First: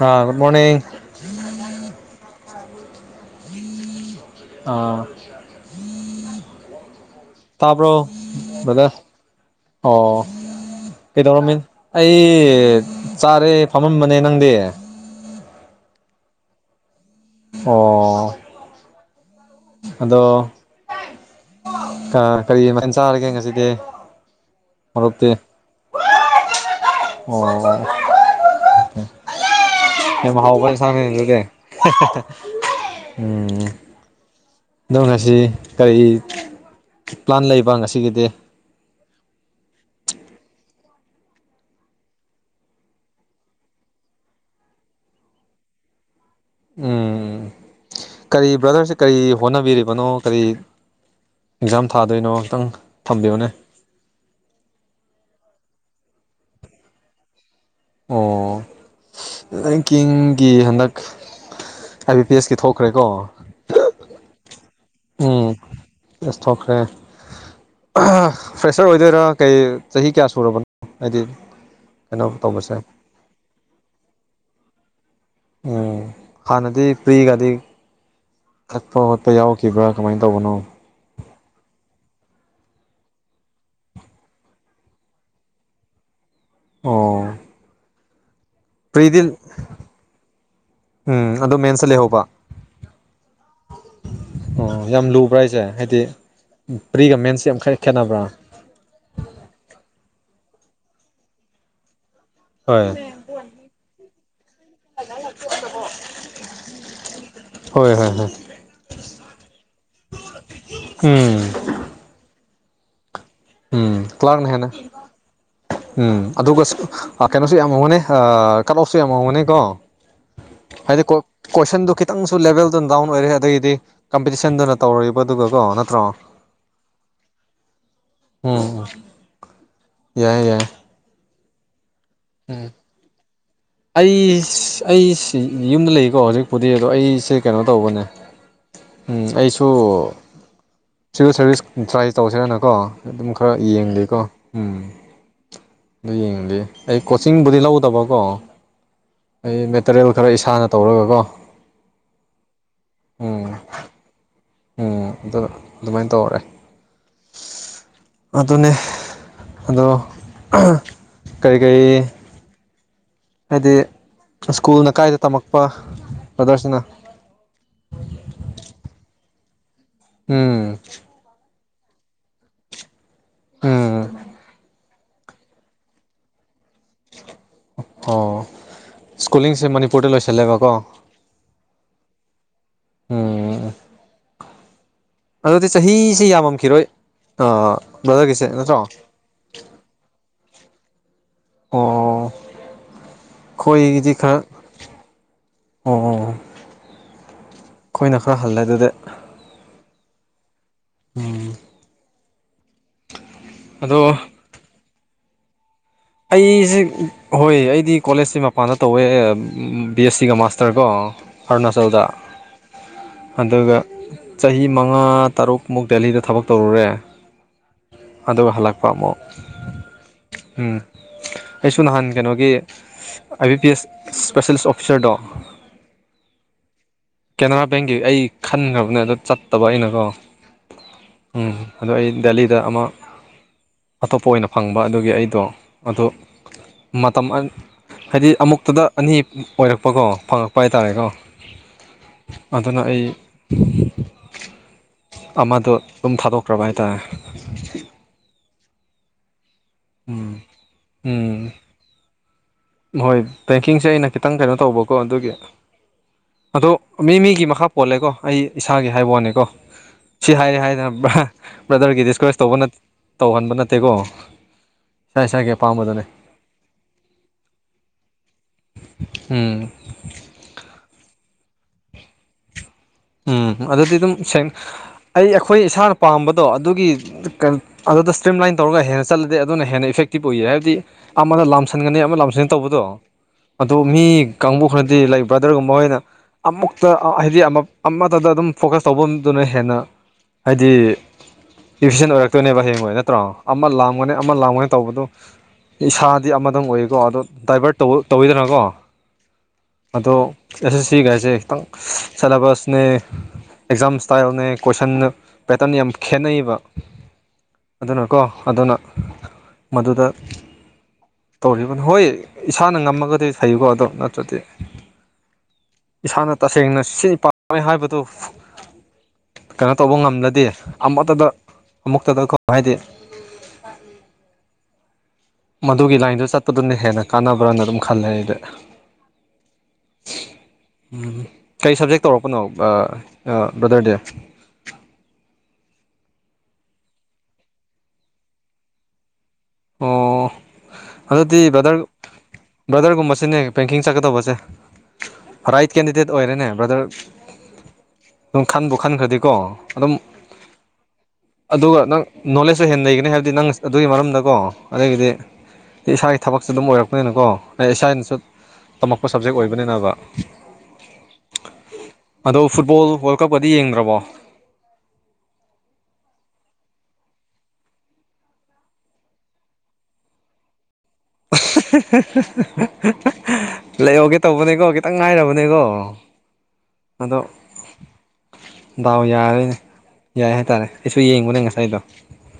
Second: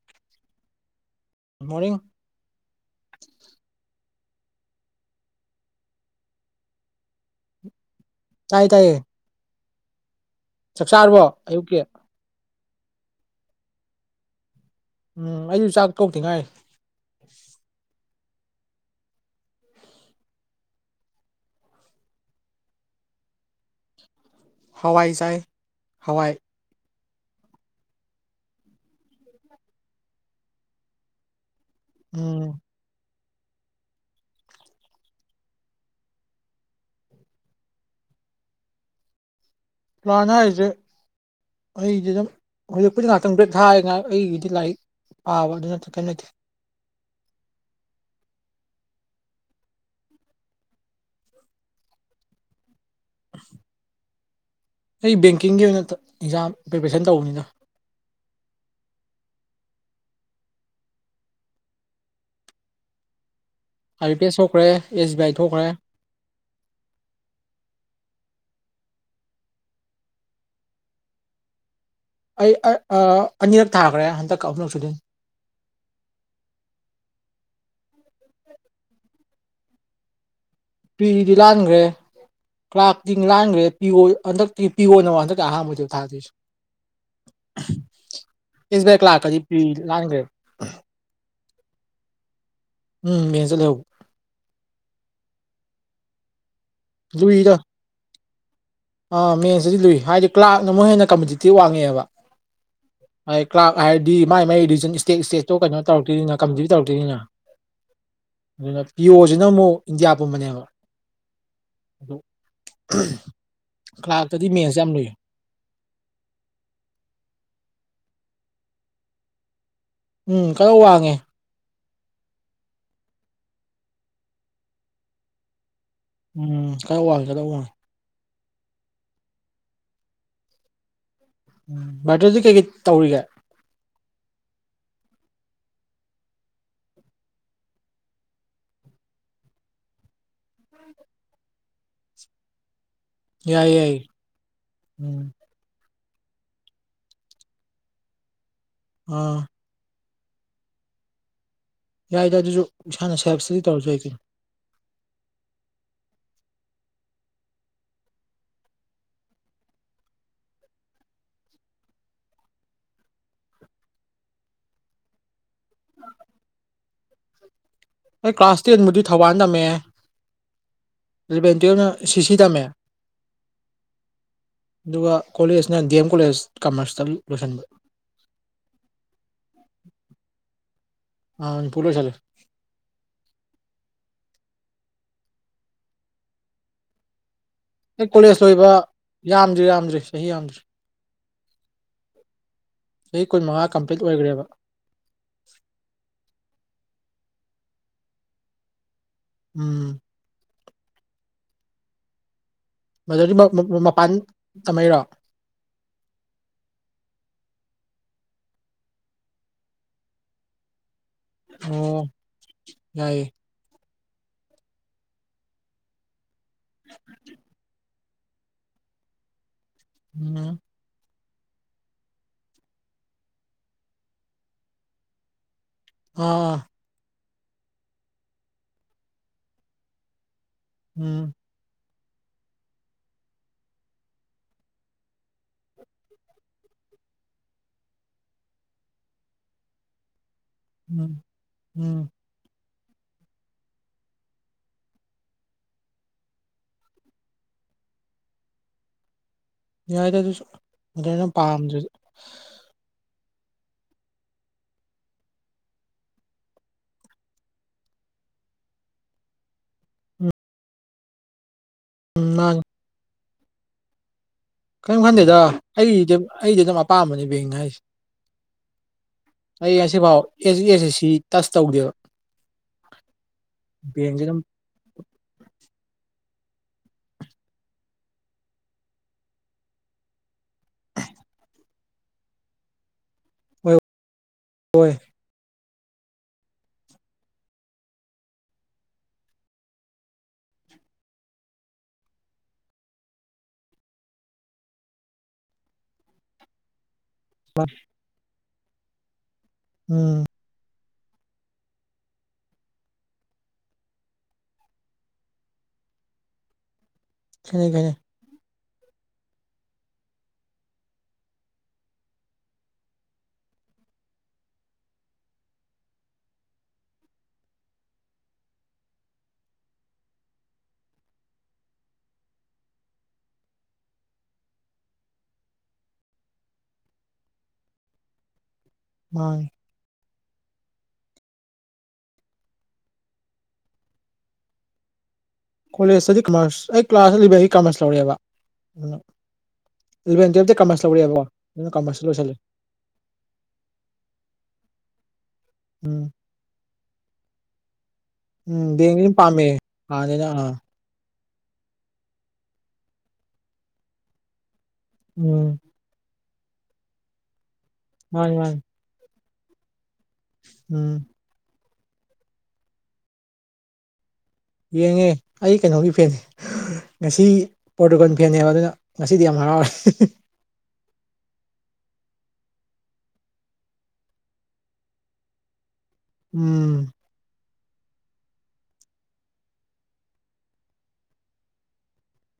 ꯍꯥꯥ ꯨꯠ ꯃꯣꯔꯅꯤꯡꯡ good morning ꯑ ꯇꯄꯣ ꯇꯥꯏꯌꯦ ꯇꯥꯏꯌꯦ ꯑꯣ ꯆꯥꯛ ꯆꯥꯔꯕꯣ ꯀꯩꯗꯧꯔꯃꯤ ꯑꯌꯨꯛꯀꯤ ꯑꯩ ꯆꯥꯔꯦ ꯐꯝꯃꯝꯕꯅꯦ ꯅꯪꯗꯤ ꯎꯝ ꯑꯩꯁꯨ ꯆꯥꯛ ꯇꯧ ꯊꯤꯉꯥꯏ ꯑꯣ ꯑꯗꯣ ꯑ ꯀꯔꯤꯃꯥꯏꯅ ꯆꯥꯔꯒꯦ ꯉꯁꯤꯗꯤ ꯍꯋꯥꯏ ꯃꯔꯨꯞꯇꯤ ꯆꯥꯏ ꯍꯋꯥꯏ ꯑꯣ ꯌꯥꯝ ꯍꯥꯎꯕ ꯁꯥꯥ ꯍꯖꯒꯦ ꯎꯝ ꯎꯝ ꯑꯪ ꯉꯁꯤ ꯀꯔꯤ ꯄ꯭ꯂꯥꯟ ꯂꯩꯕ ꯉꯁꯤꯒꯤꯗꯤ ꯄ꯭ꯂꯅ ꯍꯥꯏꯗꯤꯦ ꯑꯩꯗꯤ ꯑꯗꯨꯝ ꯍꯧꯖꯤꯛꯄꯨꯗꯤ ꯉꯥꯏꯍꯥꯛꯇꯪ ꯕ꯭ꯔꯦꯦꯛ ꯊꯥꯏ ꯉꯥꯏꯍꯥꯛ ꯑꯩꯒꯤꯗꯤ ꯂꯥꯏꯔꯤꯛ ꯑꯥ ꯑꯗꯨ ꯅꯠꯇ ꯀꯅ ꯎꯝ ꯀꯔꯤ ꯕ꯭ꯔꯗꯔꯁ ꯀꯔꯤ ꯍꯣꯠꯅꯕꯤꯔꯤꯕꯅꯣ ꯀꯔꯤ ꯑꯦꯛꯖꯥꯝ ꯊꯥꯗꯣꯏꯅꯣ ꯉꯇꯪ ꯊꯝꯕꯤꯌꯣꯅꯦ ꯑꯩ ꯕꯦꯡꯀꯤꯡꯒꯤ ꯑꯣꯏꯅ ꯑꯦꯛꯖꯥꯝ ꯄ꯭ꯔꯤꯄꯦꯔꯦꯁꯟ ꯇꯧꯕꯅꯤꯅ ꯑꯣ ꯔꯦꯡꯀꯤꯡꯒꯤ ꯍꯟꯗꯛ ꯑꯥꯏꯕꯤ ꯄꯤ ꯑꯦꯁꯀꯤ ꯊꯣꯛꯈ꯭ꯔꯦꯀꯣ ꯑꯕꯤ ꯄꯤꯁꯣꯛꯈ꯭ꯔꯦ ꯎꯝꯁꯣꯛꯈ꯭ꯔꯦ ꯐ꯭ꯔꯦꯁꯔ ꯑꯣꯏꯗꯣꯏꯔꯥ ꯀꯩ ꯆꯍꯤ ꯀꯌꯥ ꯁꯨꯔꯕꯅꯣ ꯍꯥꯏꯗꯤ ꯀꯩꯅꯣ ꯑꯩ ꯇꯧꯕꯁꯦ ꯑꯅꯤꯔꯛ ꯊꯥꯈ꯭ꯔꯦ ꯍꯟꯗꯛ ꯑꯍꯨꯝꯂꯛ ꯁꯨꯗꯤꯟ ꯎ ꯍꯅꯗꯤ ꯐ꯭ꯔꯤꯒꯒꯥꯗꯤ ꯀꯠꯄ ꯈꯣꯠꯄ ꯌꯥꯎꯔꯈꯤꯕ꯭ꯔꯥ ꯀꯃꯥꯏꯅ ꯇꯧꯕꯅꯣ ꯗꯤ ꯂꯥꯟꯈ꯭ꯔꯦ ꯀꯥꯛꯇꯤꯡ ꯂꯥꯡꯈ꯭ꯔꯦ ꯄꯤ ꯍꯟꯗꯛꯇꯤ ꯄꯤꯌꯣꯅꯕ ꯍꯟꯗꯛꯇꯤ ꯑꯍꯥꯟꯕꯗ ꯊꯥꯗꯣꯏꯁꯨ ꯑꯣ ꯏꯁ ꯀ ꯂꯥꯛ ꯄ꯭ꯔꯤꯗꯤ ꯀꯖꯤ ꯄ ꯂꯥꯡꯒꯦ ꯎꯝ ꯑꯗꯣ ꯃꯦꯟꯁ ꯂꯩꯍꯧꯕ ꯃꯦꯟꯁꯇ ꯂꯩꯍꯧꯕ ꯑꯣ ꯌꯥꯝ ꯂꯨ ꯄ꯭ꯔꯥꯏꯁꯁꯦ ꯍꯥꯏꯗꯤ ꯄ꯭ꯔꯤꯒ ꯃꯦꯟꯁꯦ ꯂꯨꯏꯗ ꯑꯃꯈꯛ ꯈꯦꯠꯅꯕ꯭ꯔꯥ ꯑꯥ ꯃꯦꯟꯁꯇꯗꯤ ꯂꯨꯏ ꯍꯥꯏꯗꯤ ꯀ꯭ꯂꯥꯛꯅ ꯑꯃꯨꯛ ꯍꯦꯟꯅ ꯀꯝꯄꯤꯇꯤꯇꯤꯞ ꯋꯥꯡꯉꯦꯕ ꯍ ꯀ꯭ꯂꯥꯕ ꯍꯥꯏꯔꯗꯤ ꯃꯥꯏ ꯃꯥꯏ ꯔꯤꯖꯟ ꯏꯁꯇꯦꯠ ꯏꯁꯇꯦꯠꯇꯣ ꯀꯩꯅꯣ ꯇꯧꯔꯛꯇꯣꯏꯅꯤꯅ ꯀꯝꯕꯤ ꯇꯧꯔꯛꯇꯣꯏꯅꯤꯅ ꯍꯣꯏ ꯍꯣꯏ ꯍꯣꯏ ꯑꯗꯨꯅ ꯄꯤꯌꯁꯤꯅ ꯑꯃꯨꯛ ꯏꯟꯗꯤꯌꯥ ꯄꯨꯝꯕꯅꯦꯕ ꯎꯝ ꯑꯗꯨ ꯎꯝ ꯀ꯭ꯂꯥꯔꯛꯇꯗꯤ ꯀ꯭ꯂꯒꯅ ꯍꯥꯏꯦꯅ ꯃꯦꯟꯁ ꯌꯥꯝ ꯂꯨꯏ ꯎꯝ ꯑꯗꯨꯒ ꯀꯩꯅꯣꯁꯨ ꯌꯥꯝ ꯉꯒꯅꯤ ꯀꯠꯣꯞꯁꯨ ꯌꯥꯝ ꯉꯝꯒꯅꯤ ꯀꯣ ꯎꯝ ꯀꯩꯅꯣ ꯋꯥꯡꯉꯦ ꯈꯤꯇꯪꯁꯨ ꯂꯦꯚꯦꯜꯗꯨꯅ ꯗꯥꯎꯟ ꯑꯣꯏꯔꯦ ꯑꯗꯒꯤꯗꯤ ꯀꯝꯄꯤꯇꯤꯁꯟꯗꯨꯅ ꯇꯧꯔꯕꯗꯨꯒꯀꯣ ꯎꯝ ꯀꯔ ꯋꯥꯡꯒꯦꯗ ꯋꯥꯉ ꯎꯝ ꯌꯥꯏ ꯌꯥꯏ ꯎꯝ ꯚꯏꯇꯔꯗꯤ ꯀꯩ ꯎꯝ ꯀꯩ ꯇꯧꯔꯤꯒꯦ ꯑꯩ ꯑꯩ ꯌꯨꯝꯗ ꯂꯩꯀꯣ ꯍꯧꯖꯤꯛꯄꯨꯗꯤ ꯑꯗꯣ ꯑꯩꯁꯦ ꯀꯩꯅꯣ ꯇꯧꯕꯅꯦ ꯑꯩꯁꯨ ꯁꯤꯚꯤꯜ ꯁꯥꯔꯚꯤꯁ ꯇ꯭ꯔꯥꯏ ꯇꯧꯁꯤꯔꯥꯅꯀꯣ ꯑꯗꯨꯝ ꯈꯔ ꯌꯥꯏ ꯌꯥꯏ ꯌꯦꯡꯦꯀꯣ ꯎꯝ ꯑꯗꯨ ꯌꯦꯡꯗꯤ ꯑꯩ ꯀꯣꯆꯤꯡꯕꯨꯗꯤ ꯂꯧꯗꯕꯀꯣ ꯑꯥ ꯑꯩ ꯃꯦꯇꯔꯤꯌꯦꯜ ꯈꯔ ꯏꯁꯥꯅ ꯇꯧꯔꯒꯀꯣ ꯌꯥꯏ ꯌꯥꯏ ꯑꯗꯨꯁꯨ ꯏꯁꯥꯅ ꯁꯦꯜꯞ ꯎꯝ ꯏꯁꯇꯗꯤ ꯇꯧꯔꯁꯨ ꯑꯩ ꯀꯩꯅꯣ ꯎꯝ ꯑ ꯑꯗꯨꯃꯥꯏꯅ ꯇꯧꯔꯦ [inaudible] ꯑꯗꯨꯅꯦ ꯑꯗꯣ ꯀꯔꯤ ꯀꯔꯤ ꯍꯥꯏꯗꯤ ꯁ꯭ꯀꯨꯜꯅ ꯀꯥꯏꯗ ꯇꯝꯃꯛꯄ ꯕ꯭ꯔꯗꯔꯁꯤꯅ ꯑꯩ ꯀ꯭ꯂꯥꯁ ꯇꯦꯟꯕꯨꯗꯤ ꯊꯧꯕꯥꯜ ꯇꯝꯃꯦꯑꯦ ꯎꯝ ꯅ ꯁꯁꯤꯤ ꯇꯥꯃꯦ ꯑꯝ ꯑꯗꯨꯒ ꯀꯣꯂꯦꯖꯅ ꯗꯤ ꯑꯦꯝ ꯀꯣꯂꯦꯖ ꯀꯃꯔꯁꯇ ꯂꯣꯏꯁꯤꯟꯕ ꯑꯣ ꯁ꯭ꯀꯨꯂꯤꯡꯁꯦ ꯃꯅꯤꯄꯨꯔꯗ ꯂꯣꯏꯁꯜꯂꯦꯕꯀꯣ ꯑꯥ ꯄꯨꯂꯁꯂꯦ ꯎꯝ ꯑꯗꯨꯗꯤ ꯆꯍꯤꯁꯤ ꯌꯥꯝꯃꯝꯈꯤꯔꯣꯏ ꯍꯦꯛ ꯀꯣꯂꯦꯖ ꯕ꯭ꯔꯗꯔꯒꯤꯁꯦ ꯂꯣꯏꯕ ꯅꯠꯇ꯭ꯔꯣ ꯌꯥꯝꯗ꯭ꯔꯤ ꯌꯥꯝꯗ꯭ꯔꯤ ꯆꯍꯤ ꯌꯥꯝꯗ꯭ꯔꯤ ꯑꯣ ꯆꯍꯤ ꯀꯨꯟ ꯃꯉꯥ ꯀꯝꯄ꯭ꯂꯤꯠ ꯈꯣꯏꯗꯤ ꯈꯔ ꯑꯣꯏꯈ꯭ꯔꯦꯕ ꯑꯣ ꯑꯩꯈꯣꯏꯅ ꯈꯔ ꯍꯜꯂꯦ ꯑꯗꯨꯗꯤ ꯎꯝ ꯎꯝ ꯃꯗꯨꯗꯤ ꯃꯄꯥꯟ ꯇꯝꯃꯩꯔꯣ ꯑꯩꯁꯦ ꯍꯣꯏ ꯑꯩꯗꯤ ꯀꯣꯂꯦꯖꯁꯦ ꯃꯄꯥꯟꯗ ꯇꯧꯋꯦ ꯕꯤ ꯑꯦꯁ ꯁꯤꯒ ꯃꯥꯁꯇꯔꯒꯣ ꯑꯔꯨꯅꯥ ꯆꯧꯗ ꯑꯣ ꯌꯥꯏꯌꯦ ꯑꯗꯨꯒ ꯆꯍꯤ ꯃꯉꯥ ꯇꯔꯨꯛꯃꯨꯛ ꯗꯦꯂꯤꯗ ꯊꯕꯛ ꯇꯧꯔꯨꯔꯦ ꯑꯗꯨꯒꯗ ꯍꯂꯛꯄ ꯑꯃꯨ ꯎꯝ ꯑꯩꯁꯨ ꯅꯍꯥꯟ ꯀꯩꯅꯣꯒꯤ ꯑꯥꯏ ꯕꯤ ꯄꯤ ꯑꯦꯁ ꯏꯁꯄꯦꯁꯦꯂꯤꯁ ꯑꯣꯐꯤꯁꯔꯗꯣ ꯑ ꯀꯦꯅꯔꯥ ꯕꯦꯡꯒꯤ ꯑꯩ ꯈꯟꯈ꯭ꯔꯕꯅꯦ ꯑꯗꯨ ꯆꯠꯇꯕ ꯑꯩꯅꯀꯣ ꯎꯝ ꯑꯗꯣ ꯑꯩ ꯗꯦꯂꯤꯗ ꯑꯃ ꯑꯇꯣꯞꯄ ꯑꯣꯏꯅ ꯐꯪꯕ ꯑꯗꯨꯒꯤ ꯑꯩꯗꯣ ꯑꯗꯨ ꯃꯇꯝ ꯍꯥꯏꯗꯤ ꯑꯃꯨꯛꯇꯗ ꯑꯅꯤ ꯑꯣꯏꯔꯛꯄꯀꯣ ꯐꯪꯉꯛꯄ ꯎꯝ ꯎꯝ ꯑꯗꯨꯗꯅ ꯑꯩ ꯑꯃꯗ ꯑꯗꯨꯝ ꯊꯥꯗꯣꯛꯈ꯭ꯔꯕ ꯍꯥꯏꯇꯥꯔꯦ ꯌꯥꯏꯗ ꯎꯝ ꯑꯗꯨꯁꯨ ꯑꯗꯨ ꯑꯩꯅ ꯎꯝ ꯄꯥꯝꯗꯨ ꯍꯣꯏ ꯕꯦꯡꯀꯤꯡꯁꯦ ꯑꯩꯅ ꯈꯤꯇꯪ ꯀꯩꯅꯣ ꯇꯧꯕꯀꯣ ꯑꯗꯨꯒꯤ ꯑꯗꯣ ꯃꯤ ꯃꯤꯒꯤ ꯃꯈꯥ ꯄꯣꯜꯂꯦꯀꯣ ꯑꯩ ꯏꯁꯥꯒꯤ ꯍꯥꯏꯕ ꯋꯥꯅꯦꯀꯣ ꯎꯝ ꯁꯤ ꯍꯥꯏꯔꯦ ꯍꯥꯏꯗꯅ ꯕ꯭ꯔꯗꯔꯒꯤ ꯎꯝ ꯗꯤꯁꯀꯔꯦꯁ ꯇꯧꯕ ꯃꯥꯅꯤ ꯇꯧꯍꯟꯕ ꯅꯠꯇꯦꯀꯣ ꯀꯔꯤꯝ ꯏꯁꯥ ꯈꯟꯗꯦꯗ ꯏꯁꯥꯒꯤ ꯑꯄꯥꯝꯕꯗꯨꯅꯦ ꯑꯩꯗ ꯑꯩꯗꯤ ꯑꯗꯨꯝ ꯑꯄꯥꯝꯕꯅꯦ ꯕꯦꯡꯅ ꯍꯥꯏꯁꯦ ꯎꯝ ꯑꯩ ꯉꯁꯤꯐꯥꯎ ꯑꯦ ꯑꯦꯁ ꯑꯦ ꯁꯤ ꯇꯁ ꯇꯧꯗꯦꯕ ꯎꯝ ꯑꯗꯨꯗꯗꯤ ꯑꯗꯨꯝ ꯑꯩ ꯑꯩꯈꯣꯏ ꯏꯁꯥꯅ ꯄꯥꯝꯕꯗꯣ ꯑꯗꯨꯒꯤ ꯑꯗꯨꯗ ꯁ꯭ꯇ꯭ꯔꯤꯝ ꯂꯥꯏꯟ ꯇꯧꯔꯒ ꯍꯦꯟꯅ ꯆꯠꯂꯗꯤꯦ ꯑꯗꯨꯅ ꯍꯦꯟꯅ ꯏꯐꯦꯛ ꯇꯤꯞ ꯑꯣꯏꯌꯦ ꯍꯥꯏꯕꯗꯤ ꯑꯃꯅ ꯂꯥꯝꯁꯟꯒꯅꯤ ꯑꯃ ꯂꯥꯝꯁꯟꯒꯅꯤ ꯇꯧꯕꯗꯣ ꯑꯗꯨ ꯑꯣꯏ ꯃꯤ ꯀꯥꯡꯕꯨ ꯑꯣꯏ ꯈꯔꯗꯤ ꯂꯩ ꯕ꯭ꯔꯥꯗꯔꯒꯨꯝꯕ ꯍꯣꯏꯅ ꯑꯃꯨꯛꯇ ꯍꯥꯏꯗꯤ ꯑꯃꯨꯛ ꯑꯃ ꯑꯃꯠꯇꯗ ꯑꯗꯨꯝ ꯐꯣꯀꯁ ꯇꯧꯕꯗꯨꯅ ꯍꯦꯟꯅ ꯍꯥꯏꯗꯤ ꯏꯐꯤꯁꯟ ꯑꯣꯏꯔꯛꯇꯣꯏꯅꯦꯕ ꯍꯌꯦꯉ ꯅꯠꯇ꯭ꯔꯣ ꯑꯃ ꯂꯥꯡꯝꯒꯅꯤ ꯑꯃ ꯂꯥꯡꯝꯒꯅꯤ ꯇꯧꯕꯗꯨ ꯏꯁꯥꯗꯤ ꯑꯃꯗꯪ ꯑꯣꯏꯌꯦꯀꯣ ꯑꯗꯣ ꯗ꯭ꯔꯥꯏꯚꯔ ꯇ ꯇꯧꯋꯤꯗꯅꯀꯣ ꯑꯗꯣ ꯎꯝ ꯑꯦꯁ ꯑꯦꯁ ꯁꯤꯛꯁꯦ ꯑꯦꯗꯝ ꯁꯂꯦꯕꯁ ꯅꯦ ꯑꯦꯛꯖꯥꯝ ꯏꯁꯇꯥꯏꯜꯅꯦ ꯀꯣꯏꯁꯟꯅ ꯄꯦꯇꯔꯟ ꯌꯥꯝ ꯈꯦꯠꯅꯩꯌꯦꯕ ꯈꯦꯠꯅꯩ ꯈꯦꯠꯅꯩ ꯑꯗꯨꯅꯀꯣ ꯑꯗꯨꯅ ꯃꯗꯨꯗ ꯇꯧꯔꯤꯕꯅꯤ ꯍꯣꯏ ꯏꯁꯥꯅ ꯉꯝꯃꯒꯗꯤ ꯐꯩꯌꯨꯀꯣ ꯑꯗꯣ ꯅꯠꯇ꯭ꯔꯗꯤ ꯏꯁꯥꯅ ꯇꯁꯦꯡꯅ ꯁꯤ ꯄꯥꯝꯃꯦ ꯍꯥꯏꯕꯗꯨ ꯀꯩꯅꯣ ꯇꯧꯕ ꯉꯝꯗꯗꯤ ꯑꯃꯛꯇꯗ ꯑꯃꯨꯛꯇꯗ ꯍꯥꯏꯗꯤ [unintelligible] ꯃꯗꯨꯒꯤ ꯂꯥꯏꯟꯗꯨ ꯆꯠꯄꯗꯨꯅ ꯍꯦꯟꯅ ꯀꯥꯟꯅꯕ꯭ꯔꯅ ꯑꯗꯨꯝ ꯈꯜꯂꯦ ꯑꯩꯗ ꯍ ꯀꯔꯤ ꯁꯕꯖꯦꯛ ꯇꯧꯔꯛꯄꯅꯣ ꯕ꯭ꯔꯗꯔꯗꯦ ꯀꯣꯂꯦꯖꯇꯗꯤ ꯀꯃꯔꯁ ꯑꯩ ꯀ꯭ꯂꯥꯁꯇ ꯂꯩꯕ ꯑꯩ ꯀꯥꯃꯔꯁ ꯂꯧꯔꯑꯦꯕ ꯑꯣ ꯂꯚꯦꯟ ꯇꯨꯋ ꯀꯃꯔꯁ ꯂꯧꯔꯦꯕꯣ ꯑꯗꯨꯗꯤ ꯕ꯭ꯔꯗꯔ ꯀꯃꯥꯔꯦ ꯕ꯭ꯔꯗꯔꯒꯨꯝꯕꯁꯤꯅꯦ ꯕꯦꯡꯀꯤꯡ ꯆꯠꯀꯗꯧꯕꯁꯦ ꯔꯥꯏꯠ ꯎꯝ ꯀꯦꯟꯗꯤꯗꯦꯠ ꯑꯣꯏꯔꯦꯅꯦ ꯕ꯭ꯔꯗꯔ ꯑꯗꯨꯝ ꯎꯝ ꯈꯟꯕ ꯕꯦꯡꯁꯦ ꯑꯗꯨꯝ ꯈꯟꯈ꯭ꯔꯗꯤꯀꯣ ꯄꯥꯝꯃꯦ ꯑꯗꯨꯝ ꯍꯥꯟꯅꯗꯩꯅ ꯑꯥ ꯑꯗꯨꯒ ꯅꯪ ꯅꯣꯂꯦꯖꯁ ꯍꯦꯟꯅ ꯂꯩꯒꯅꯤ ꯍꯥꯏꯕꯗꯤ ꯅꯪ ꯑꯗꯨꯒꯤ ꯃꯔꯝꯗꯀꯣ ꯑꯗꯒꯤꯗꯤ ꯎꯝ ꯏꯁꯥꯒꯤ ꯊꯕꯛꯁꯨ ꯑꯗꯨꯝ ꯑꯣꯏꯔꯛꯄꯅꯤꯅꯀꯣ ꯑꯩ ꯏꯁꯥꯅꯁꯨ ꯃꯥꯅꯤ ꯃꯥꯅꯤ ꯇꯝꯃꯛ ꯣ ꯁꯞꯖꯦꯛ ꯑꯣꯏꯕꯅꯤꯅꯕ ꯎꯝ ꯑꯗꯣ ꯐꯨꯠꯕꯣꯜ ꯋꯥꯔꯜ ꯀꯞꯇꯗꯤ ꯌꯦꯡꯗ꯭ꯔꯕꯣ ꯌꯦꯡꯉꯦ ꯑꯩ ꯀꯩꯅꯣꯒꯤ ꯐꯦꯟꯅꯤ ꯉꯁꯤ ꯄꯣꯔꯇꯨꯒꯥꯟ ꯐꯦꯟꯅꯦꯕ ꯑꯗꯨꯅ ꯉꯁꯤꯗꯤ ꯌꯥꯝ ꯍꯔꯥꯎꯔꯦ ꯂꯩꯍꯧꯒꯦ ꯇꯧꯕꯅꯦꯀꯣ ꯈꯤꯇꯪ ꯉꯥꯏꯔꯕꯅꯦꯀꯣ ꯎꯝ ꯑꯗꯣ ꯗꯥꯎ ꯌꯥꯔꯣꯏꯅꯦ ꯌꯥꯏ ꯍꯥꯏꯇꯥꯔꯦ ꯑꯩꯁꯨ ꯌꯦꯡꯕꯨꯅꯦ ꯉꯁꯥꯏꯗꯣ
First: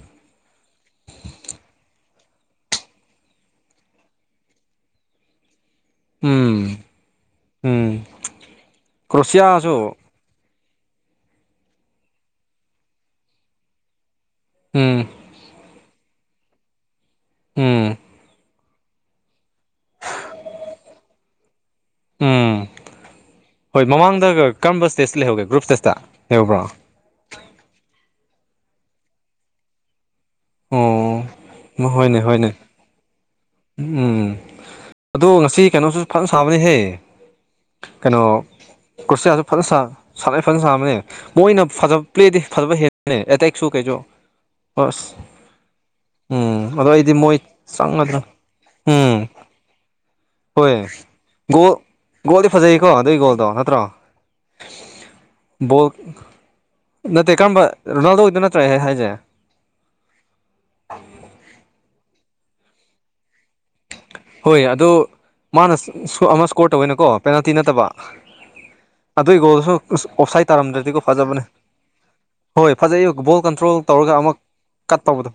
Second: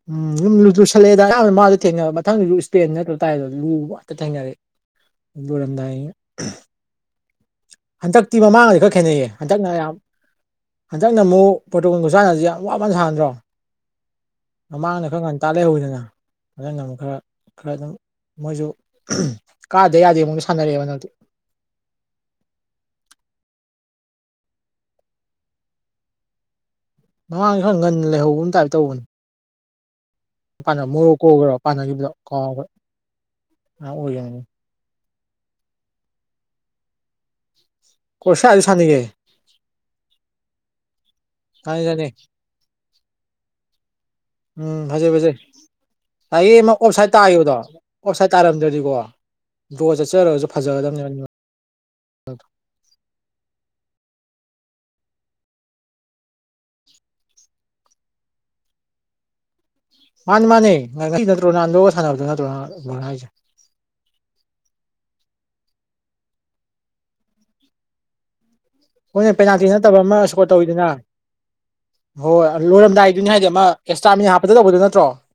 ꯎꯝ ꯌꯨꯝ ꯂꯨ ꯆꯨꯁꯜꯂꯛꯑꯦꯗ ꯑꯌꯥꯝꯅ ꯃꯥꯣ ꯊꯦꯡ ꯃꯊꯪꯗꯁꯨ ꯏꯁꯇꯦꯟ ꯅꯠꯇ꯭ꯔ ꯇꯥꯏꯗꯣ ꯂꯨꯕ ꯉꯥꯛꯇ ꯊꯦꯡꯅꯔꯦ ꯎ ꯂꯣꯏꯔꯝꯗꯥꯏ ꯎꯝ ꯎꯝ ꯍꯟꯗꯛꯇꯤ ꯃꯃꯥꯡꯗꯗꯤ ꯈꯔ ꯈꯦꯠꯅꯩꯌꯦ ꯍꯟꯗꯛꯅ ꯀ꯭ꯔꯣꯁꯤꯌꯥꯁꯨ ꯌꯥꯝ ꯍꯟꯗꯛꯅ ꯑꯃꯨꯛ ꯄꯣꯇꯣꯒꯜ ꯈꯨꯁꯥꯟꯅꯁꯤ ꯌꯥꯝ ꯋꯥꯕꯅ ꯁꯥꯥꯟꯗ꯭ꯔꯣ ꯎꯝ ꯃꯃꯥꯡꯗ ꯈꯔ ꯉꯅ ꯇꯥꯜꯂꯍꯧꯋꯤꯗꯅ ꯃꯪ ꯑꯃꯨꯛ ꯈꯔ ꯈꯔ ꯎꯝ ꯑꯗꯨꯝ ꯃꯣꯏꯁꯨ ꯀꯥꯗꯦ ꯌꯥꯗꯦ ꯃꯨꯛꯁꯨ ꯁꯥꯟꯅꯔꯦꯕ ꯅꯗꯤ ꯎꯝ ꯍꯣꯏ ꯃꯃꯥꯡꯗ ꯀꯔꯝꯕ ꯏꯁꯇꯦꯁꯇ ꯂꯩꯍꯧꯒꯦ ꯒ꯭ꯔꯨꯞ ꯏꯁꯇꯦꯁꯇ ꯂꯩꯍꯧꯕ꯭ꯔꯣ ꯃꯃꯥꯡꯁꯤꯦ ꯈꯔ ꯉꯟꯅ ꯂꯩꯍꯧꯕ ꯑꯃ ꯇꯥꯏꯞ ꯇꯧꯕꯅꯦ ꯃꯣꯔꯣꯛ ꯀꯣꯛꯈꯔꯣ ꯑꯣ ꯄꯥꯟꯅꯈꯤꯕꯗꯣ ꯍꯣꯏꯅꯦ ꯍꯣꯏꯅꯦ ꯀꯥꯎꯈ ꯎꯝ ꯑꯣꯏꯒꯅꯤꯅꯦ ꯑꯗꯣ ꯉꯁꯤ ꯀꯩꯅꯣꯁꯨ ꯐꯖꯅ ꯁꯥꯕꯅꯤꯍꯦ ꯀꯁꯦ ꯑꯗꯨ ꯁ ꯀꯨꯔꯁꯤꯌꯥꯁꯨ ꯐꯖꯅ ꯁꯥꯟꯅꯩ ꯐꯖꯅ ꯁꯥꯕꯅꯦ ꯃꯣꯏꯅ ꯁꯥꯟꯅꯩ ꯐꯖꯕ ꯁꯥꯟꯅꯩ ꯄ꯭ꯂꯦꯗꯤ ꯐꯕ ꯍꯦ ꯅ ꯑ ꯇꯏ ꯁꯨ ꯀꯩꯖꯣ ꯎꯝ ꯍꯧꯖꯩ ꯖꯦ ꯉꯁꯥꯏꯒꯤ ꯑꯃ ꯎꯝ ꯑꯗꯣ ꯑꯣꯞꯁꯥꯏꯠ ꯑꯩꯗꯤ ꯃꯣꯏ ꯇꯥꯈꯤꯕꯕꯗꯣ ꯆꯪꯒꯗ꯭ꯔꯥ ꯑꯣꯞꯁꯥꯏꯠ ꯇꯥꯔꯝꯗ꯭ꯔꯗꯤꯀꯣ ꯎꯝ ꯕꯣ ꯆꯠꯆꯔꯒꯁꯨ ꯍꯣꯏ ꯐꯖꯒꯗꯕꯅꯦ ꯒꯣꯜ ꯒꯣꯜꯗꯤ ꯐꯖꯩꯌꯦꯀꯣ ꯑꯗꯨꯏ ꯒꯣꯜꯗꯣ ꯅꯠꯇ꯭ꯔꯣ [inaudible] ꯕꯣꯜ ꯅꯠꯇꯦ ꯀꯔꯝꯕ ꯔꯣꯅꯥꯜꯗꯣꯒꯤꯗ ꯅꯠꯇ꯭ꯔꯦ ꯍꯥꯏꯁꯦ ꯃꯥꯅꯤ ꯃꯥꯅꯤ ꯉꯁꯤ ꯅꯠꯇ꯭ꯔꯣ ꯅꯍꯥꯟꯟ ꯂꯣꯛꯒ ꯁꯥꯟꯅꯕꯗꯨꯣ ꯅꯠꯇ꯭ꯔꯣꯍ ꯍꯥꯏꯁꯦ ꯍꯣꯏ ꯑꯗꯨꯣ ꯃꯥꯅ ꯑꯃ ꯏꯁꯀꯣꯔ ꯇꯧꯋꯦꯅꯀꯣ ꯄꯦꯅꯥꯜꯇꯤ ꯅꯠꯇꯕ ꯍꯣꯏꯅꯦ ꯑꯗꯨꯏ ꯄꯦꯅꯥꯜꯇꯤ ꯒꯣꯜꯗꯨꯁꯨ ꯅꯠꯇꯕ ꯑꯃ ꯁꯀꯣꯔ ꯑꯣꯞꯁꯥꯏꯠ ꯇꯧꯋꯤꯗꯅ ꯇꯥꯔꯝꯗ꯭ꯔꯗꯤꯀꯣ ꯐꯖꯕꯅꯦ ꯍꯣꯏ ꯐꯖꯩ ꯂꯣꯏꯔꯝꯗꯥꯏꯗꯨꯅꯤ ꯕꯣꯜ ꯍꯥꯏꯗꯤ ꯑꯃ ꯀꯟꯇ꯭ꯔꯣꯜ ꯇꯧꯔꯒ ꯑꯦꯛꯁꯇ꯭ꯔꯥꯃꯤꯅ ꯑꯃ ꯍꯥꯞꯄꯇ ꯇꯧꯕꯗ ꯀꯠ ꯅꯠꯇ꯭ꯔꯣ ꯇꯧꯕꯗꯣ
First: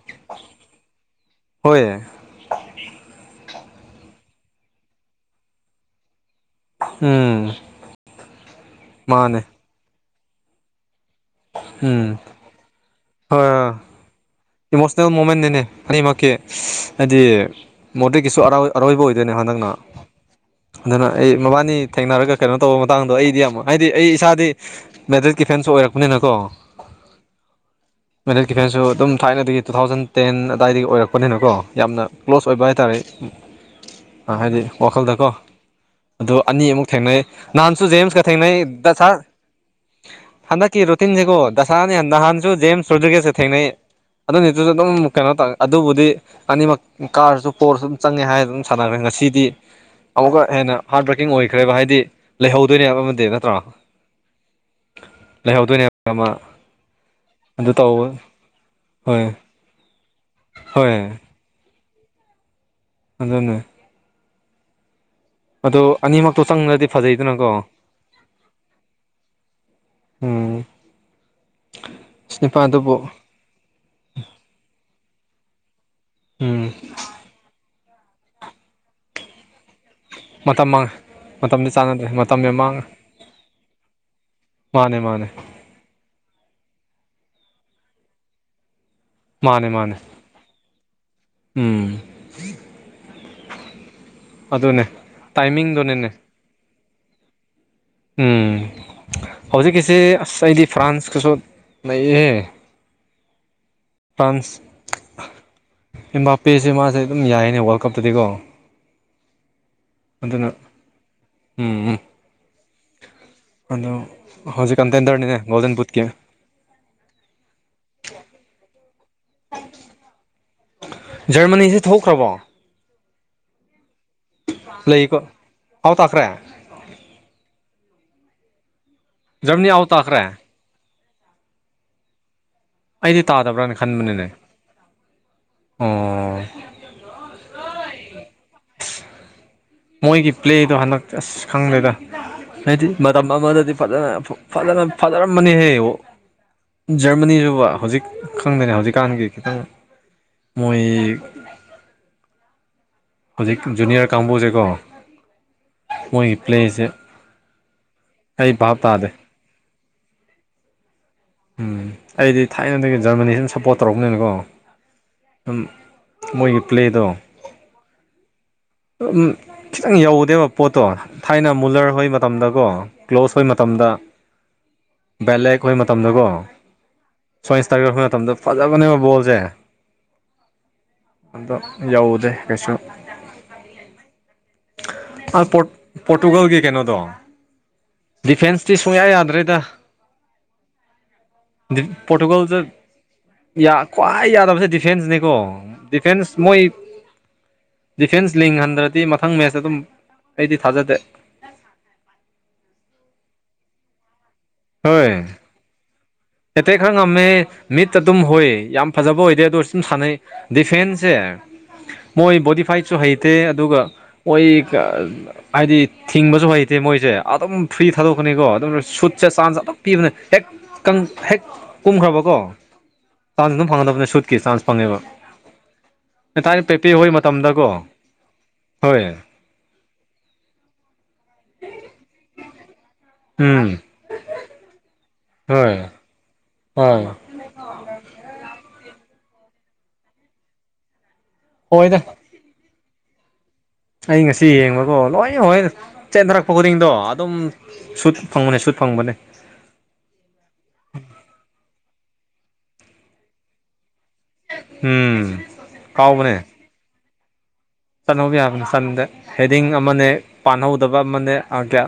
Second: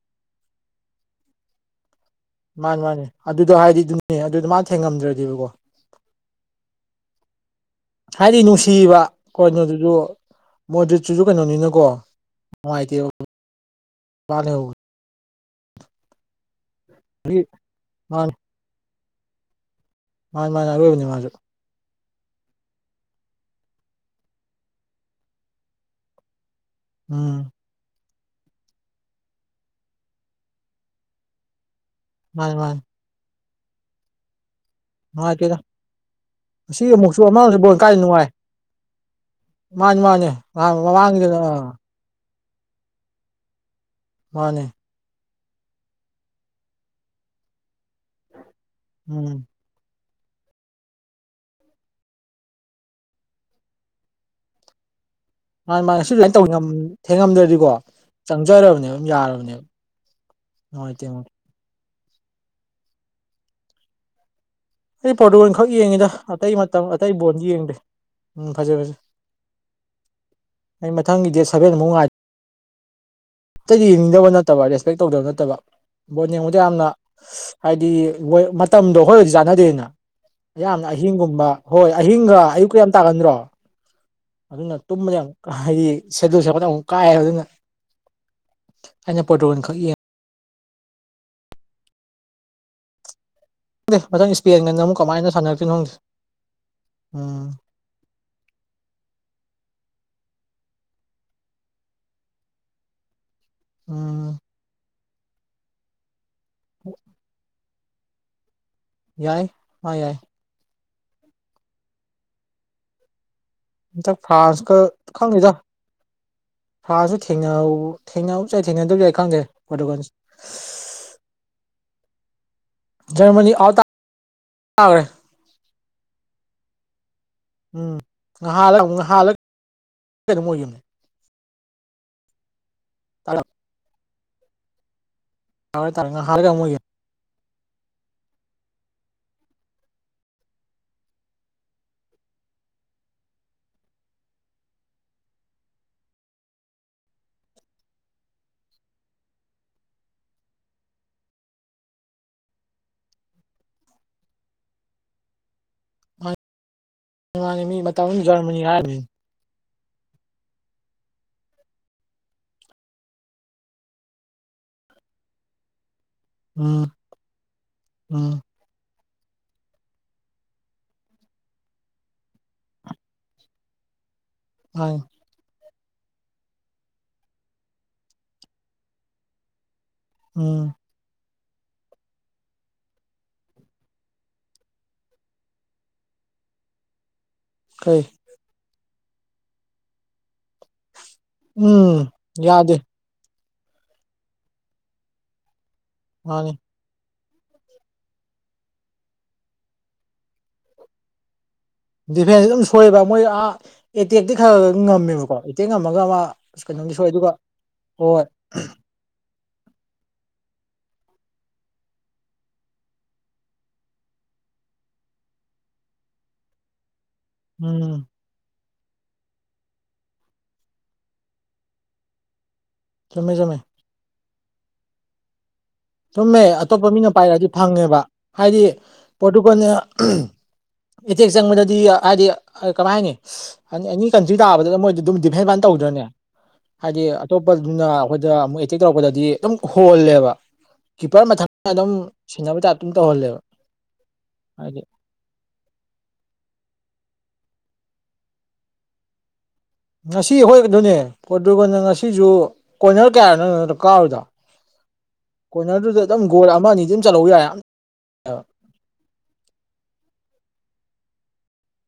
ꯍꯣꯏ ꯃꯥꯅꯤ ꯃꯥꯅꯤ ꯑꯗꯨꯗꯣ ꯍꯥꯏꯔꯤꯗꯨ ꯑꯦ ꯑꯗꯨꯗ ꯃꯥ ꯊꯦꯡꯉꯝꯗ꯭ꯔꯗꯤꯦꯕꯀꯣ ꯎꯝ ꯍꯥꯏꯗꯤ ꯅꯨꯡꯁꯤꯕ ꯃꯥꯅꯦ ꯀꯣꯅꯣꯗꯨꯗ ꯃꯣꯏꯗꯨ ꯁꯤꯨꯁꯨ ꯀꯩꯅꯣꯅꯤꯅꯀꯣ ꯎꯝ ꯅꯨꯡꯉꯥꯏꯇꯦ ꯍꯣꯏ ꯏꯃꯣꯁꯅꯦꯜ ꯃꯣꯃꯦꯟ ꯅꯦꯅꯦ ꯍꯅꯤ ꯃꯥꯥꯛꯀꯤ ꯍꯥꯏꯗꯤ ꯃꯗ ꯑ ꯃꯥꯅꯤ ꯑꯔꯣꯏꯕ ꯑꯣꯏ ꯑꯗꯨꯅꯦ ꯍꯟꯗꯛꯅ ꯃꯥꯅꯤ ꯃꯥꯅꯤ ꯑꯔꯣꯏꯕꯅꯤ ꯑꯗꯨꯅ ꯃꯥꯁꯨ ꯑꯩ ꯃꯕꯥꯅꯤ ꯊꯦꯡꯅꯔꯒ ꯀꯩꯅꯣ ꯇꯧꯕ ꯃꯇꯥꯡꯗꯣ ꯑꯩꯗꯤ ꯑꯃꯛ ꯍꯥꯏꯗꯤ ꯑꯩ ꯏꯁꯥꯗꯤ ꯃꯦꯗ꯭ꯔꯤꯠꯀꯤ ꯐꯦꯟꯁꯨ ꯑꯣꯏꯔꯛꯄꯅꯤꯅꯀꯣ ꯎꯝ ꯃꯦꯗꯦꯜ ꯗꯤꯐꯦꯟꯁꯨ ꯑꯗꯨꯝ ꯊꯥꯏꯅꯗꯒꯤ ꯇꯨ ꯊꯥꯎꯖꯟ ꯇꯦꯟ ꯑꯗꯨꯋꯥꯏꯗꯒꯤ ꯑꯣꯏꯔꯛꯄꯅꯤꯅ ꯀꯣ ꯌꯥꯝꯅ ꯀ꯭ꯂꯣꯁ ꯃꯥꯅꯤ ꯑꯣꯏꯕ ꯃꯥꯅꯤ ꯍꯥꯏꯇꯥꯔꯦ ꯍꯥꯏꯗꯤ ꯋꯥꯈꯜꯗꯀꯣ ꯅꯨꯡꯉꯥꯏꯇꯦꯗ ꯑ ꯉꯁꯤ ꯑꯅꯤꯃꯨꯛ ꯊꯦꯡꯅꯩ ꯑꯃꯨꯛꯁꯨ ꯑꯃꯁꯨ ꯕꯣꯜ ꯅꯍꯥꯟꯁꯨ ꯀꯥꯏ ꯖꯦꯝꯁꯀ ꯅꯨꯡꯉꯥꯏ ꯊꯦꯡꯅꯩ ꯗ ꯁꯥꯔ ꯃꯥꯅꯤ ꯃꯥꯅꯤ ꯅꯍꯥꯟ ꯍꯟꯗꯛꯀꯤ ꯔꯨꯇꯤꯟꯁꯤꯒꯣ ꯃꯃꯥꯡꯒꯤꯗꯅ ꯑꯥ ꯗꯁꯍꯥꯟ ꯅꯍꯥꯟ ꯨ ꯖꯦꯝ ꯁꯨꯗ꯭ꯔꯤꯒꯦꯁꯦ ꯊꯦꯡꯅꯩ ꯃꯥꯅꯤ ꯑꯗꯨꯅꯤꯠꯇꯨꯁꯨ ꯑꯗꯨꯝ ꯀꯩꯅꯣ ꯇꯧ ꯑꯗꯨꯕꯨꯗꯤ ꯑꯅꯤꯃꯛ ꯀꯥꯔꯁꯨ ꯄꯣꯔꯁꯨ ꯆꯪꯉꯦ ꯍꯥꯏꯔ ꯑꯗꯨꯝ ꯁꯥꯟꯅꯈ꯭ꯔꯦ ꯎꯝ ꯉꯁꯤꯗꯤ ꯑꯃꯨꯛꯀ ꯍꯦꯟꯅ ꯍꯥꯔꯠ ꯕ꯭ꯔꯔꯀꯤꯡ ꯑꯣꯏꯈ꯭ꯔꯦꯕ ꯍꯥꯏꯗꯤ ꯂꯩꯍꯧꯗꯣꯏꯅꯦꯕ ꯑꯃꯗꯤꯗ ꯅꯠꯇ꯭ꯔꯥ ꯃꯥꯅꯦ ꯃꯥꯅꯦ ꯁꯤ ꯑꯗꯨꯨꯃꯥꯏꯅ ꯇꯧ ꯊꯦꯡꯉꯝꯗ꯭ꯔꯗꯤꯀꯣ ꯑꯗꯨ ꯇꯧꯕ ꯆꯪꯖꯔꯕꯅꯦꯕ ꯑꯗꯨꯝ ꯍꯣꯏ ꯌꯥꯔꯕꯅꯦꯕ ꯍꯣꯏ ꯍ ꯇꯃ ꯑꯗꯨꯗꯅ ꯑꯩ ꯄ꯭ꯔꯣꯇ ꯑꯣꯏꯅꯈꯛ ꯌꯦꯡꯉꯤꯗ ꯑꯅꯤꯃꯛꯇꯣ ꯑꯇꯩ ꯃꯇꯝ ꯆꯪꯉꯗꯤ ꯑꯇꯩ ꯕꯣꯟ ꯐꯖꯩꯗꯅꯀꯣ ꯌꯦꯡꯗꯦ ꯎꯝ ꯐꯖꯦ ꯐꯖꯦ ꯎꯝ ꯑꯩ ꯃꯊꯪꯒꯤ ꯗꯦꯠ ꯁꯚꯦꯟꯃꯨꯛ ꯉꯥꯏ ꯑꯁ ꯅꯤꯄꯥꯗꯨꯕꯨ ꯑꯇꯩꯗꯤ ꯌꯦꯡꯅꯤꯡꯗꯕ ꯅꯠꯇꯕ ꯔꯦꯁꯄꯦꯛ ꯇꯧꯗꯕ ꯅꯠꯇꯕ ꯕꯣꯠ ꯌꯦꯡꯕꯗ ꯎꯝ ꯌꯥꯝꯅ ꯍꯥꯏꯗꯤ ꯍꯣꯏ ꯃꯇꯝꯗꯣ ꯍꯣꯏꯒꯗꯤ ꯆꯥꯟꯅꯗꯦꯅ ꯃꯇꯝ ꯌꯥꯝꯌꯥꯝꯅ ꯃꯥꯡꯉꯦ ꯑꯍꯤꯡꯒꯨꯝꯕ ꯃꯇꯝꯗꯤ ꯍꯣꯏ ꯆꯥꯟꯅꯗ꯭ꯔꯦ ꯑꯍꯤꯡꯒ ꯃꯇꯝ ꯑꯌꯨꯛꯀ ꯃꯥꯡꯉꯦ ꯌꯥꯝ ꯇꯥꯒꯟꯗ꯭ꯔꯣ ꯑꯗꯨꯅ ꯃꯥꯅꯦ ꯇꯨꯝꯕꯗ ꯌꯥꯝ ꯃꯥꯅꯦ ꯍꯥꯏꯗꯤ ꯁꯦꯗꯨꯜꯁꯦꯄꯗ ꯌꯥꯝꯨꯛ ꯀꯥꯏꯌꯦꯦꯕ ꯑꯗꯨꯅ ꯑꯩꯅ ꯃꯥꯅꯦ ꯄꯣꯇꯣꯟꯈꯛ ꯃꯥꯅꯦ ꯌꯦꯉ ꯎꯝ ꯃꯊꯪ ꯏꯁꯄꯦꯟꯒꯅ ꯑꯗꯨꯅꯦ ꯑꯃꯨꯛ ꯀꯃꯥꯏꯅ ꯁꯥꯟꯅꯔꯛꯀꯅꯣꯪꯁꯦ ꯇꯥꯏꯃꯤꯡꯗꯨꯅꯤꯅꯦ ꯎꯝ ꯎꯝ ꯍꯧꯖꯤꯛꯀꯤꯁꯤ ꯑꯁ ꯑꯩꯗꯤ ꯐ꯭ꯔꯥꯟꯁꯀꯁꯨ ꯅꯑꯍ ꯎꯝ ꯐ꯭ꯔꯥꯟꯁ ꯏꯝꯕꯥꯄꯦꯁꯦ ꯃꯥꯁꯦ ꯑꯗꯨꯝ ꯌꯥꯏꯅꯦ ꯋꯥꯔꯜ ꯀꯞꯇꯗꯤꯀꯣ ꯌꯥꯏ ꯍ ꯌꯥꯏ ꯑꯗꯨꯅ ꯎꯝ ꯑꯗꯣ ꯍꯟꯇꯛ ꯍꯧꯖꯤꯛ ꯀꯟꯇꯦꯟꯗꯔꯅꯤꯅꯦ ꯒꯣꯜꯗꯟ ꯕꯨꯠꯀꯤ ꯁꯥꯥꯁꯨ ꯊꯦꯡ ꯊꯦꯡꯅ ꯆꯦ ꯊꯦꯡꯅꯗꯕꯁꯨꯏ ꯈꯪꯗꯦ ꯀꯣ ꯖꯔꯃꯅꯤꯁꯤꯦ ꯊꯣꯛꯈ꯭ꯔꯕꯣ ꯔꯃꯅꯤ ꯑꯇꯥ ꯂꯩꯀꯣ ꯍꯥꯎ ꯇꯈ꯭ꯔꯦ ꯎꯝ ꯉꯍꯥꯗ ꯑꯃꯨꯛ ꯉ ꯝꯅꯤ ꯑꯋꯥ ꯇꯈ꯭ꯔꯦ ꯑꯩꯗꯤ ꯇꯥꯔꯦ ꯇꯥꯗꯕ꯭ꯔꯅ ꯈꯟꯕꯅꯤꯅꯦ ꯔ ꯇꯥꯔ ꯑꯣ ꯍꯥꯔꯒꯃꯒ ꯃꯣꯏꯒꯤ ꯄ꯭ꯂꯦꯗꯣ ꯍꯟꯗꯛ ꯑꯁ ꯈꯪꯗꯦꯗ ꯍꯥꯏꯗꯤ ꯃꯇꯝ ꯑꯃꯗꯗꯤ ꯐꯖꯅ ꯐꯖꯅ ꯐꯖꯔꯃꯅꯤꯍꯌꯦ ꯖꯔꯃꯅꯤꯁꯤꯕ ꯍꯧꯖꯤꯛ ꯈꯪꯗꯅꯤ ꯍꯧꯖꯤꯛꯀꯥꯟꯒꯤ ꯈꯤꯇꯪ ꯃꯣꯏ [inaudible] ꯍꯧꯖꯤꯛ ꯖꯨꯅꯤꯌꯔ ꯀꯝꯕꯨꯁꯦꯀꯣ ꯃꯣꯏ ꯃꯥꯅꯤ ꯔꯤꯄ꯭ꯂꯦꯁꯦ ꯃꯤ ꯖꯔꯃꯅꯤ ꯍꯥꯏꯔꯅꯤ ꯎꯝ ꯑꯩꯗꯤ ꯊꯥꯏꯅꯗꯒꯤ ꯖꯔꯃꯅꯤꯁꯤ ꯑꯗꯨ ꯁꯞꯄꯣꯔꯠ ꯇꯧꯔꯛꯄꯅꯤꯅꯀꯣ ꯑꯗꯨꯨꯝ ꯃꯣꯏꯒꯤ ꯎꯝ ꯄ꯭ꯂꯦꯗ ꯎꯝ ꯝ ꯈꯤꯇꯪ ꯌꯧꯗꯦꯕ ꯄꯣꯠꯇꯣ ꯊꯥꯏꯅ ꯃꯨꯂꯔ ꯍꯕ ꯃꯇꯝꯗꯀꯣ ꯀ꯭ꯂꯣꯁ ꯍꯣꯏ ꯃꯇꯝꯗ ꯍꯟꯗ ꯍꯣꯏ ꯑꯩꯈꯣꯏ ꯃꯇꯝꯗꯀꯣ ꯁꯋꯥꯁꯇꯔꯒ ꯑꯩꯈꯣꯏ ꯃꯇꯝꯗ ꯐꯖꯕꯅꯦꯕ ꯕꯣꯜꯁꯦ ꯎꯝ ꯑꯝꯗ ꯌꯎꯗꯦ ꯀꯩꯁꯨ ꯄꯣꯔꯇꯨꯒꯜꯒꯤ ꯀꯩꯅꯣꯗꯣꯡ ꯀꯩ ꯗꯤꯐꯦꯟꯁꯇꯤ ꯁꯨꯡꯌꯥ ꯌꯥꯗ꯭ꯔꯦꯗ ꯎꯝ ꯄꯣꯇꯨꯒꯣꯜꯗ ꯌꯥꯗꯦ ꯈ꯭ꯋꯥꯏ ꯌꯥꯗꯕꯁꯦ ꯗꯤꯐꯦꯟꯁꯅꯤꯀꯣ ꯗꯤꯐꯦꯟꯁ ꯃꯥꯅꯤ ꯃꯣꯏ ꯗꯤꯐꯦꯟꯁ ꯂꯤꯡꯍꯟꯗ꯭ꯔꯗꯤ ꯃꯊꯪ ꯃꯦꯆ ꯑꯗꯨꯝ ꯑꯩꯗꯤ ꯊꯥꯖꯗꯦ ꯗꯤꯐꯦꯟꯁ ꯑꯗꯨꯝ ꯁꯣꯏꯑꯦꯕ ꯃꯣꯏ ꯑꯥ ꯑꯦꯇꯦꯛꯇꯤ ꯈꯔ ꯈꯔ ꯉꯝꯃꯦꯕꯀꯣ ꯑꯦꯇꯦꯛ ꯉꯝꯃꯒ ꯃꯥ ꯀꯇ ꯈꯔ ꯉꯝꯃꯦ ꯃꯤꯠꯇ ꯑꯗꯨꯝ ꯍꯣꯏꯏ ꯌꯥꯝ ꯐꯖꯕ ꯕꯣ ꯑꯣꯏꯗꯤꯦ ꯗꯣꯣꯔꯁꯤꯝ ꯁꯅ ꯗꯤꯐꯦꯟꯁꯦ ꯃꯣꯏ ꯕꯣꯗꯤ ꯐꯥꯏꯠꯁꯨ ꯍꯩꯇꯦ ꯑꯗꯨꯒ ꯃꯣꯏ ꯍꯥꯏꯗꯤ ꯊꯤꯡꯕꯁꯨ ꯍꯩꯇꯦ ꯃꯣꯏꯁꯦ ꯑꯗꯨꯝ ꯐ꯭ꯔꯤ ꯎꯝ ꯊꯥꯗꯣꯛꯀꯅꯤꯀꯣ ꯑꯗꯨꯝ ꯁꯨꯠꯁꯦ ꯆꯥꯟꯁ ꯑꯗꯨꯝ ꯄꯤꯕꯅꯦ ꯍꯦꯛ ꯍꯦꯛ ꯀꯨꯝꯈ꯭ꯔꯕꯀꯣ ꯆꯨꯝꯃꯦ ꯆꯥꯟꯁ ꯆꯨꯝꯃꯦ ꯑꯗꯨꯝ ꯐꯪꯒꯗꯕꯅꯤ ꯁꯨꯠꯀꯤ ꯆꯥꯟꯁ ꯐꯪꯉꯦꯕ ꯆꯨꯝꯃꯦ ꯊꯥꯏꯅ ꯑꯇꯣꯞꯄ ꯄꯦꯄꯦ ꯍꯣꯏ ꯃꯤꯅ ꯄꯥꯏꯔꯛꯑꯗꯤ ꯃꯇꯝꯗꯀꯣ ꯐꯪꯉꯦꯕ ꯍꯥꯏꯗꯤ ꯍꯣꯏ ꯄꯣꯔꯇꯨꯒꯜꯅ ꯏꯇꯦꯛ ꯆꯪꯕꯗꯗꯤ ꯍꯥꯏꯗꯤ ꯀꯃꯥꯏꯅꯤ ꯎꯝ ꯑꯦꯅꯤ ꯀꯟꯇ꯭ꯔꯤ ꯇꯥꯕꯗ ꯃꯣꯏꯗꯤ ꯑꯗꯨꯝꯗꯤ ꯚꯦꯟꯕꯥꯥꯏꯅ ꯍꯣꯏ ꯇꯧꯗꯣꯏꯅꯦ ꯍꯣꯏ ꯍꯥꯏꯗꯤ ꯑꯇꯣꯞꯄꯗꯨꯅ ꯑꯩꯈꯣꯏꯗ ꯑꯃꯨꯛ ꯑꯦꯇꯦꯛ ꯇꯧꯔꯛꯄꯗꯗꯤ ꯑꯗꯨꯝ ꯍꯣꯜꯂꯦꯕ ꯀꯤꯞꯄꯔ ꯃꯊꯪ ꯑꯗꯨꯝ ꯍꯣꯏꯗ ꯁꯤꯦꯟꯅꯕ ꯆꯥꯞꯇꯝ ꯇꯧꯍꯜꯂꯦꯕ ꯑꯩ ꯉꯁꯤ ꯍꯥꯏꯗꯤ ꯌꯦꯡꯕꯀꯣ ꯂꯣꯏ ꯍꯣꯏ ꯆꯦꯟꯊꯔꯛꯄ ꯈꯨꯗꯤꯡꯗꯣ ꯑꯗꯨꯝ ꯁꯨꯠ ꯐꯪꯕꯅꯦ ꯁꯨꯠ ꯐꯪꯕꯅꯦ ꯉꯁꯤ ꯍꯈꯣꯏꯒꯗꯨꯅꯦ ꯀꯣ ꯑꯗꯨꯒꯅ ꯉꯁꯤꯁꯨ ꯀꯣꯏꯅꯔ ꯀꯌꯥꯅꯣꯅꯣ ꯀꯀꯥꯔꯗ ꯎꯝ ꯀꯣꯏꯅꯔꯗꯨꯗ ꯑꯗꯨꯝ ꯀꯥꯎꯕꯅꯦ ꯒꯣꯜ ꯑꯃ ꯑꯅꯤ ꯑꯗꯨꯝ ꯆꯠꯍꯧ ꯌꯥꯏ ꯆꯠꯍꯧꯕ ꯌꯥꯕꯅꯤꯟꯗ ꯍꯦꯗꯤꯡ ꯑꯃꯅꯦ ꯄꯥꯟꯍꯧꯗꯕ ꯑꯃꯅꯦ ꯑꯌꯥ